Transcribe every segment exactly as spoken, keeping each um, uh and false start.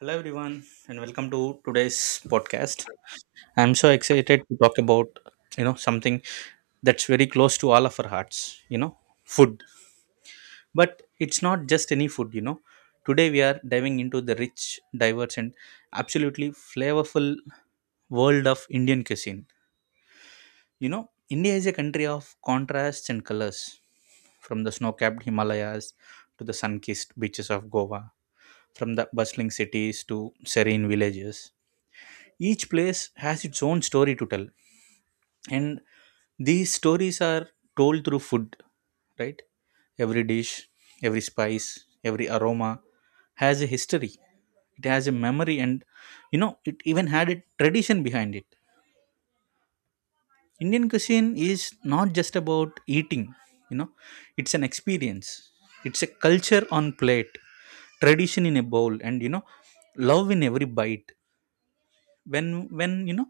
Hello everyone and welcome to today's podcast. I'm so excited to talk about you know something that's very close to all of our hearts, you know, food. But it's not just any food, you know. Today we are diving into the rich, diverse and absolutely flavorful world of Indian cuisine. You know, India is a country of contrasts and colors, from the snow-capped Himalayas to the sun-kissed beaches of Goa, from the bustling cities to serene villages. Each place has its own story to tell, and these stories are told through food, right? Every dish, every spice, every aroma has a history. It has a memory, and you know, it even had a tradition behind it. Indian cuisine is not just about eating, you know, it's an experience, it's a culture on plate, tradition in a bowl, and you know, love in every bite. When when you know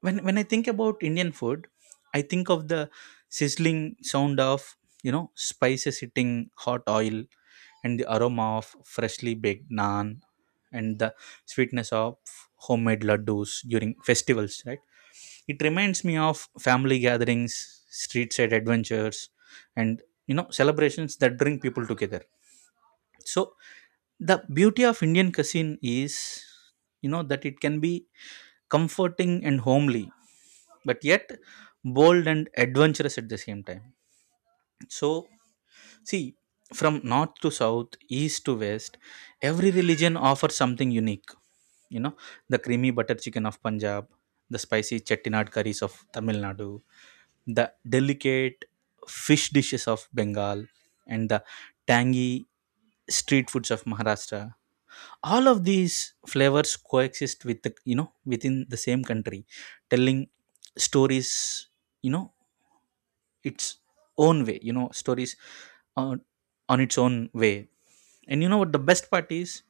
when when i think about Indian food, I think of the sizzling sound of you know spices hitting hot oil, and the aroma of freshly baked naan, and the sweetness of homemade laddus during festivals, right? It reminds me of family gatherings, street side adventures, and you know celebrations that bring people together. So the beauty of Indian cuisine is you know that it can be comforting and homely, but yet bold and adventurous at the same time. So, see, from north to south, east to west, every religion offers something unique. You know, the creamy butter chicken of Punjab, the spicy chettinad curries of Tamil Nadu, the delicate fish dishes of Bengal, and the tangy street foods of Maharashtra, all of these flavors coexist with the you know within the same country, telling stories you know its own way, you know stories on, on its own way. And you know what the best part is?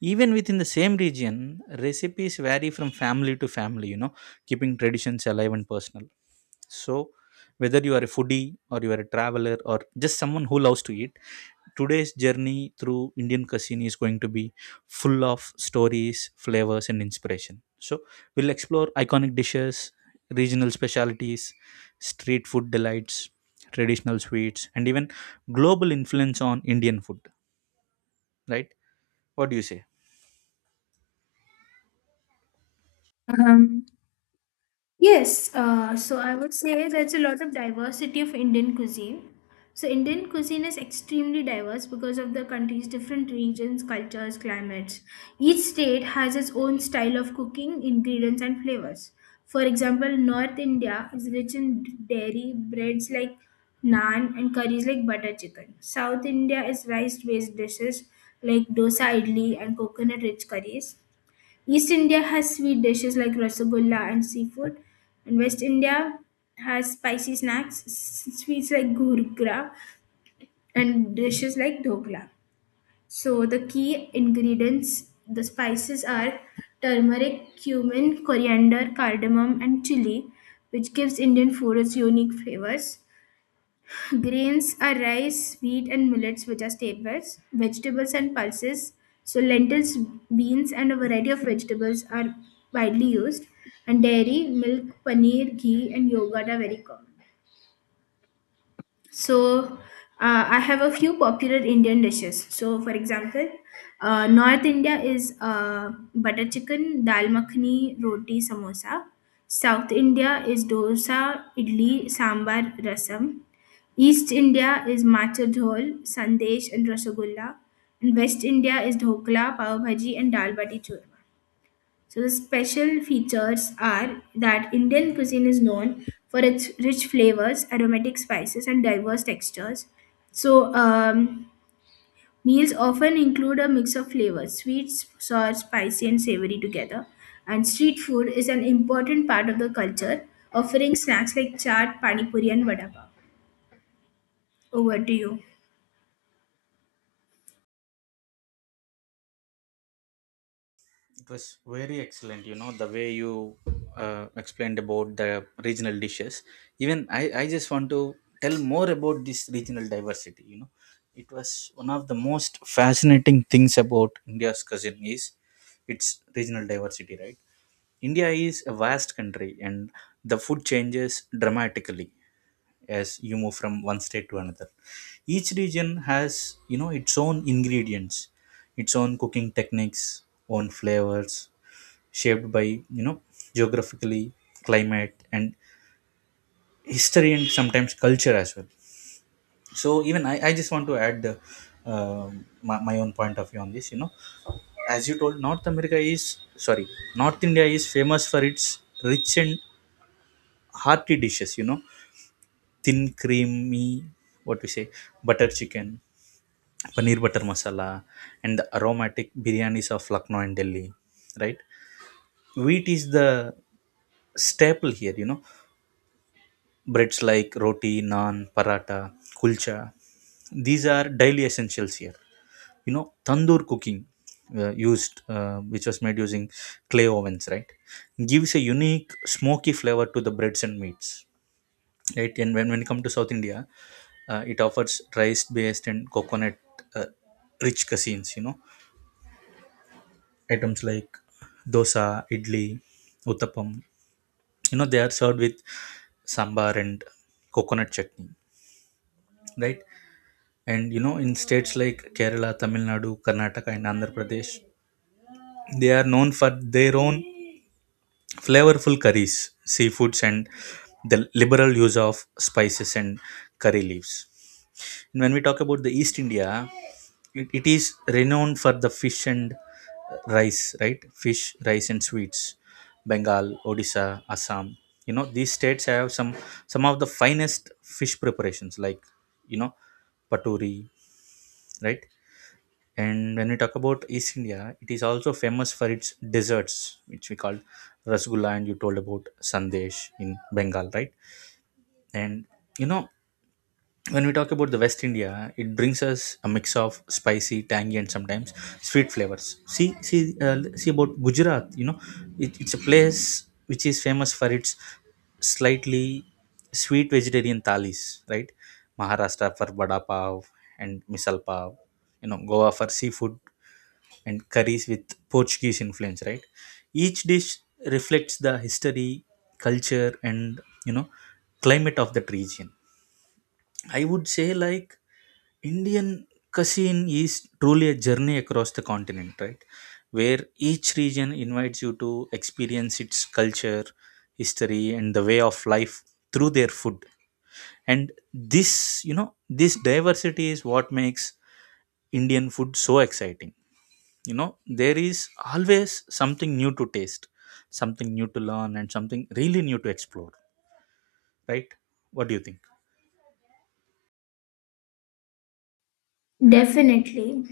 Even within the same region, recipes vary from family to family, you know, keeping traditions alive and personal. So whether you are a foodie or you are a traveler or just someone who loves to eat, today's journey through Indian cuisine is going to be full of stories, flavors, and inspiration. So, we'll explore iconic dishes, regional specialties, street food delights, traditional sweets, and even global influence on Indian food, right? What do you say? Um, yes, uh, so I would say there's a lot of diversity of Indian cuisine. So Indian cuisine is extremely diverse because of the country's different regions, cultures, climates. Each state has its own style of cooking, ingredients, and flavors. For example, North India is rich in dairy, breads like naan, and curries like butter chicken. South India is rice-based dishes like dosa, idli, and coconut-rich curries. East India has sweet dishes like rasagulla and seafood, and West India has spicy snacks, s- sweets like gurgra, and dishes like dhokla. So the key ingredients, the spices are turmeric, cumin, coriander, cardamom, and chili, which gives Indian food its unique flavors. Grains are rice, wheat, and millets, which are staples. Vegetables and pulses, so lentils, beans, and a variety of vegetables are widely used. And dairy, milk, paneer, ghee, and yogurt are very common. So, uh, I have a few popular Indian dishes. So, for example, uh, North India is uh, butter chicken, dal makhani, roti, samosa. South India is dosa, idli, sambar, rasam. East India is matcha dhol, sandesh, and rasagulla. And West India is dhokla, pav bhaji, and dal bati churma. So the special features are that Indian cuisine is known for its rich flavors, aromatic spices, and diverse textures. So um, Meals often include a mix of flavors: sweet, sour, spicy, and savory together. And street food is an important part of the culture, offering snacks like chaat, pani puri, and vada pav. Over to you. It was very excellent, you know, the way you uh, explained about the regional dishes. Even I, I just want to tell more about this regional diversity, you know. It was one of the most fascinating things about India's cousin is its regional diversity, right? India is a vast country and the food changes dramatically as you move from one state to another. Each region has you know its own ingredients, its own cooking techniques, own flavors, shaped by you know geographically, climate, and history, and sometimes culture as well. So even i, I just want to add the, um my, my own point of view on this, you know. As you told, north America is, sorry, north India is famous for its rich and hearty dishes, you know, thin creamy, what we say, butter chicken, paneer butter masala, and the aromatic biryanis of Lucknow and Delhi, right? Wheat is the staple here, you know. Breads like roti, naan, paratha, kulcha, these are daily essentials here. You know, tandoor cooking, uh, used uh, which was made using clay ovens, right, gives a unique smoky flavor to the breads and meats, right? And when, when it comes to south India, uh, it offers rice based and coconut, uh, rich cuisines, you know. Items like dosa, idli, uttapam. You know, they are served with sambar and coconut chutney, right? And you know, in states like Kerala, Tamil Nadu, Karnataka, and Andhra Pradesh, they are known for their own flavorful curries, seafoods, and the liberal use of spices and curry leaves. And when we talk about the East India, it, it is renowned for the fish and rice, right? Fish, rice and sweets. Bengal, Odisha, Assam, you know, these states have some some of the finest fish preparations like you know paturi, right? And when we talk about east India, it is also famous for its desserts, which we call rasgulla, and you told about sandesh in Bengal, right? And you know, when we talk about the west India, it brings us a mix of spicy, tangy and sometimes sweet flavors. See see uh, see about Gujarat, you know, it, it's a place which is famous for its slightly sweet vegetarian thalis, right? Maharashtra for vada pav and misal pav, you know, Goa for seafood and curries with Portuguese influence, right? Each dish reflects the history, culture, and you know climate of that region. I would say like Indian cuisine is truly a journey across the continent, right? Where each region invites you to experience its culture, history, and the way of life through their food. And this, you know, this diversity is what makes Indian food so exciting. You know, there is always something new to taste, something new to learn, and something really new to explore, right? What do you think? Definitely.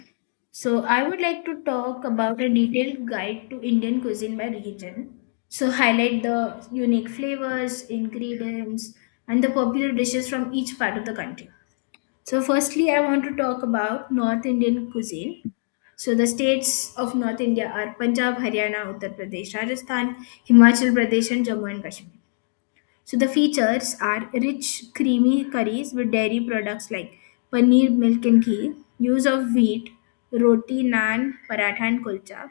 So, I would like to talk about a detailed guide to Indian cuisine by region. So, highlight the unique flavors, ingredients, and the popular dishes from each part of the country. So, firstly, I want to talk about North Indian cuisine. So, the states of North India are Punjab, Haryana, Uttar Pradesh, Rajasthan, Himachal Pradesh, and Jammu and Kashmir. So the features are rich creamy curries with dairy products like paneer, milk and ghee, use of wheat, roti, naan, paratha and kulcha,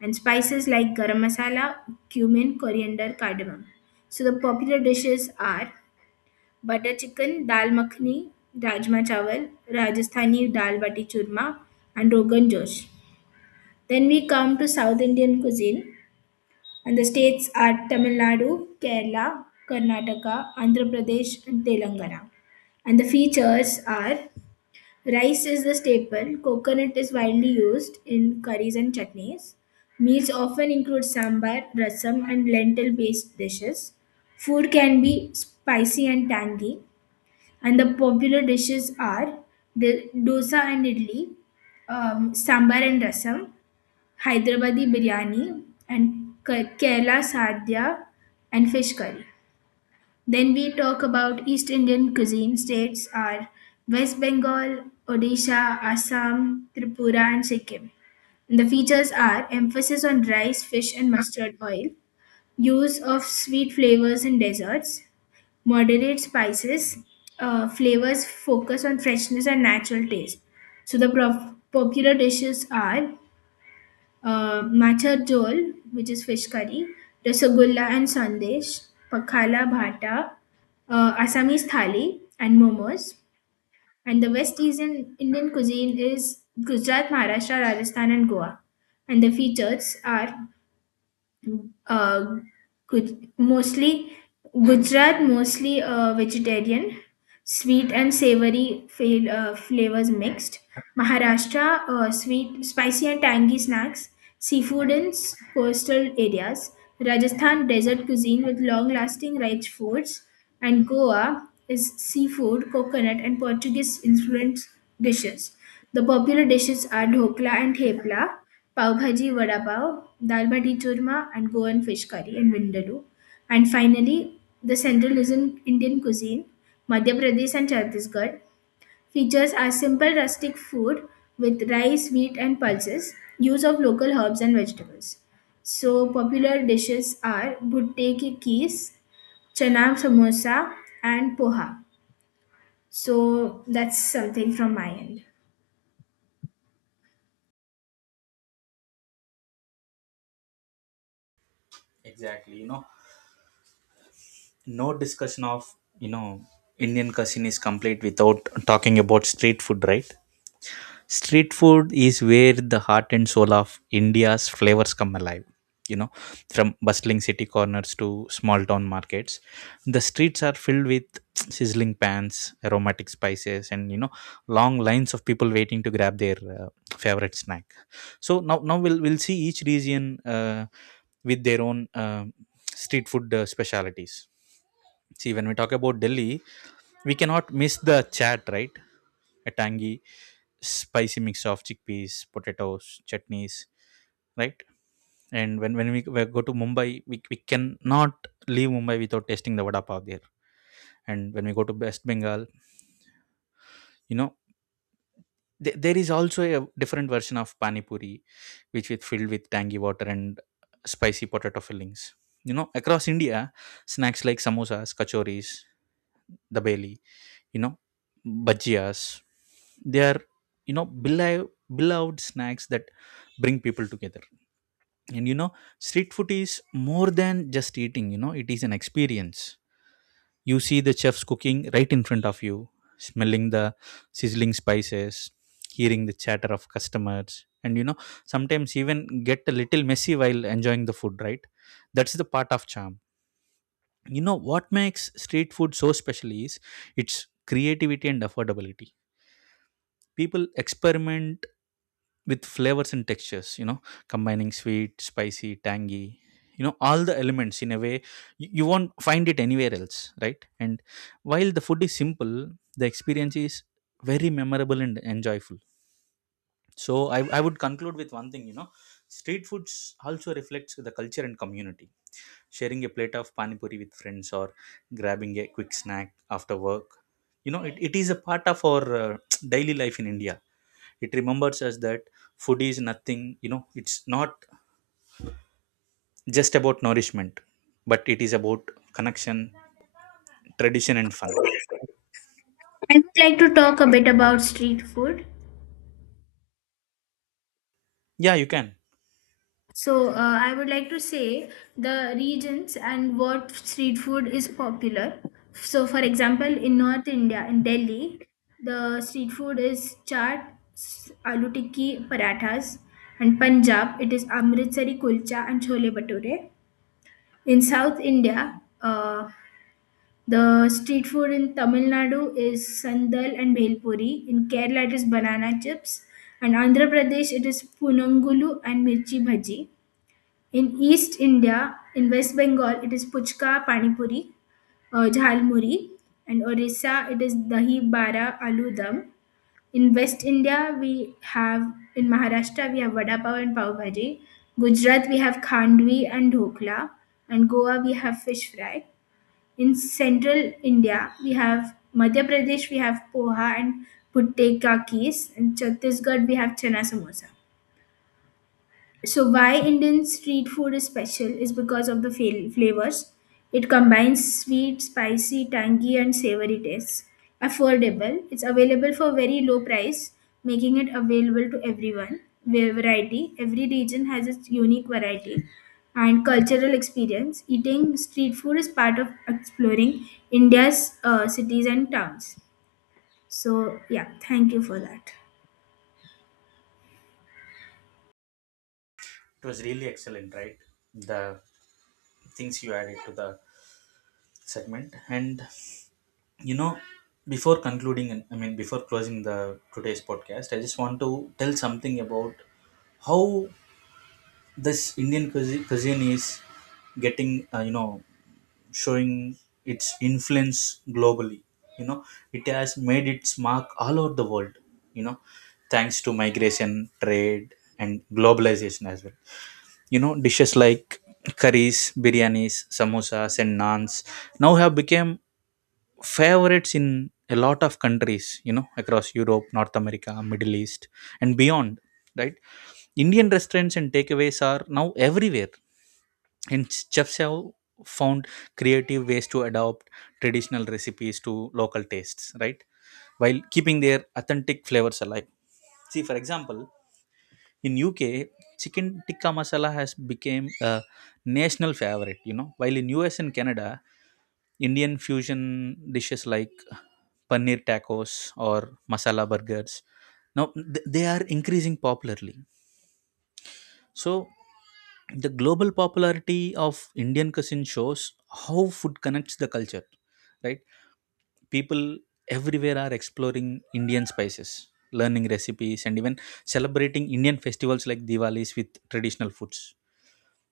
and spices like garam masala, cumin, coriander, cardamom. So the popular dishes are butter chicken, dal makhani, rajma chawal, Rajasthani dal bati churma, and rogan josh. Then we come to South Indian cuisine and the states are Tamil Nadu, Kerala, Karnataka, Andhra Pradesh, and Telangana. And the features are rice is the staple, coconut is widely used in curries and chutneys. Meals often include sambar, rasam, and lentil based dishes. Food can be spicy and tangy, and the popular dishes are the dosa and idli, um, sambar and rasam, Hyderabadi biryani, and Ke- Kerala sadhya and fish curry. Then we talk about East Indian cuisine. States are West Bengal, Odisha, Assam, Tripura, and Sikkim. The features are emphasis on rice, fish, and mustard oil, use of sweet flavors in desserts, moderate spices, uh, flavors focus on freshness and natural taste. So the prof- popular dishes are uh, matcha dol, which is fish curry, rasagulla and sandesh, pakhala bhata, uh, Assamese thali, and momos. And the West Asian Indian cuisine is Gujarat, Maharashtra, Rajasthan, and Goa. And the features are uh, Gu- mostly Gujarat, mostly uh, vegetarian, sweet and savory fail, uh, flavors mixed. Maharashtra, uh, sweet, spicy and tangy snacks. Seafood in s- coastal areas. Rajasthan, desert cuisine with long-lasting rich foods. And Goa is seafood, coconut and Portuguese-influenced dishes. The popular dishes are dhokla and thepla, pav bhaji, vada pav, dal bati churma, and Goan fish curry and vindaloo. And finally, the central is in Indian cuisine, Madhya Pradesh and Chhattisgarh, features are simple rustic food with rice, wheat, and pulses, use of local herbs and vegetables. So, popular dishes are bhutte ki kees, chana samosa, and poha. So, that's something from my end. Exactly, you know, no discussion of you know Indian cuisine is complete without talking about street food, right? Street food is where the heart and soul of India's flavors come alive, you know. From bustling city corners to small town markets, the streets are filled with sizzling pans, aromatic spices, and you know, long lines of people waiting to grab their uh, favorite snack. So now now we'll we'll see each region, uh, with their own, uh, street food, uh, specialities. See, when we talk about Delhi, we cannot miss the chat, right? A tangy, spicy mix of chickpeas, potatoes, chutneys, right? And when, when we, we go to Mumbai, we, we cannot leave Mumbai without tasting the vada pav there. And when we go to West Bengal, you know, th- there is also a different version of pani puri, which is filled with tangy water and spicy potato fillings. You know, across India, snacks like samosas, kachoris, dabeli, you know, bhajias, they are, you know, beloved, beloved snacks that bring people together. And you know, street food is more than just eating, you know, it is an experience. You see the chefs cooking right in front of you, smelling the sizzling spices, hearing the chatter of customers, and you know, sometimes even get a little messy while enjoying the food, right? That's the part of charm. You know, what makes street food so special is its creativity and affordability. People experiment with flavors and textures, you know, combining sweet, spicy, tangy, you know, all the elements in a way you, you won't find it anywhere else, right? And while the food is simple, the experience is very memorable and enjoyable. So i, I would conclude with one thing, you know, street foods also reflects the culture and community. Sharing a plate of pani puri with friends or grabbing a quick snack after work, you know, it, it is a part of our uh, daily life in India. It remembers us that food is nothing, you know, it's not just about nourishment, but it is about connection, tradition, and fun. I would like to talk a bit about street food. Yeah, you can. So, uh, I would like to say the regions and what street food is popular. So, for example, in North India, in Delhi, the street food is chaat, s- aloo tikki, parathas, and Punjab, it is Amritsari kulcha and chole bhature. In South India, uh, the street food in Tamil Nadu is sandal and bhelpuri. In Kerala, it is banana chips, and Andhra Pradesh, it is punangulu and mirchi bhaji. In East India, in West Bengal, it is puchka pani puri, uh, jhal muri, and Orissa it is dahi bara aloo dum. In West India, we have in Maharashtra we have vada pav and pav bhaji. Gujarat we have khandvi and dhokla, and Goa we have fish fry. In Central India, we have Madhya Pradesh we have poha and putte ka kees. In Chhattisgarh we have chana samosa. So, why Indian street food is special is because of the fa- flavors. It combines sweet, spicy, tangy, and savory tastes. Affordable. It's available for very low price, making it available to everyone. Va- Variety. Every region has its unique variety. And cultural experience. Eating street food is part of exploring India's uh, cities and towns. So, yeah, thank you for that. It was really excellent, right? The things you added to the segment. And, you know, before concluding, and I mean, before closing the today's podcast, I just want to tell something about how this Indian cuisi- cuisine is getting, uh, you know, showing its influence globally. You know, it has made its mark all over the world, you know, thanks to migration, trade and globalization as well. You know, dishes like curries, biryanis, samosas and naans now have become favorites in a lot of countries, you know, across Europe, North America, Middle East, and beyond, right? Indian restaurants and takeaways are now everywhere, and chefs have found creative ways to adapt traditional recipes to local tastes, right, while keeping their authentic flavors alive. See, for example, in UK, chicken tikka masala has become a national favorite, you know, while in US and Canada, Indian fusion dishes like paneer tacos or masala burgers now th- they are increasing popularly. So, the global popularity of Indian cuisine shows how food connects the culture, right? People everywhere are exploring Indian spices, learning recipes, and even celebrating Indian festivals like Diwalis with traditional foods.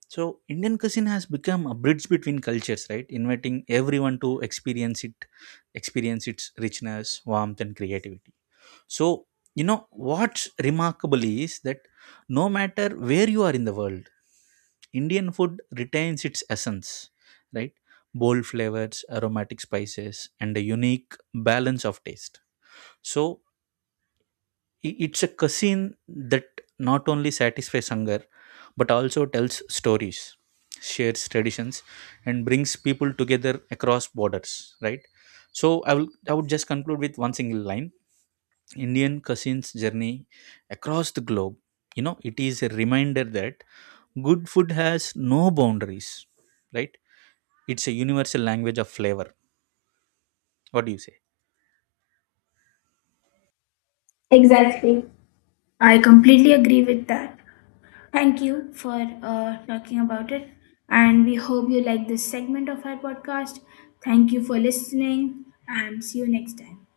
So, Indian cuisine has become a bridge between cultures, right? Inviting everyone to experience it, experience its richness, warmth, and creativity. So, you know, what's remarkable is that no matter where you are in the world, Indian food retains its essence, right? Bold flavors, aromatic spices, and a unique balance of taste. So, i- it's a cuisine that not only satisfies hunger but also tells stories, shares traditions, and brings people together across borders, right? So, I will I would just conclude with one single line. Indian cuisine's journey across the globe, you know, it is a reminder that good food has no boundaries, right? It's a universal language of flavor. What do you say? Exactly. I completely agree with that. Thank you for uh, talking about it. And we hope you like this segment of our podcast. Thank you for listening and see you next time.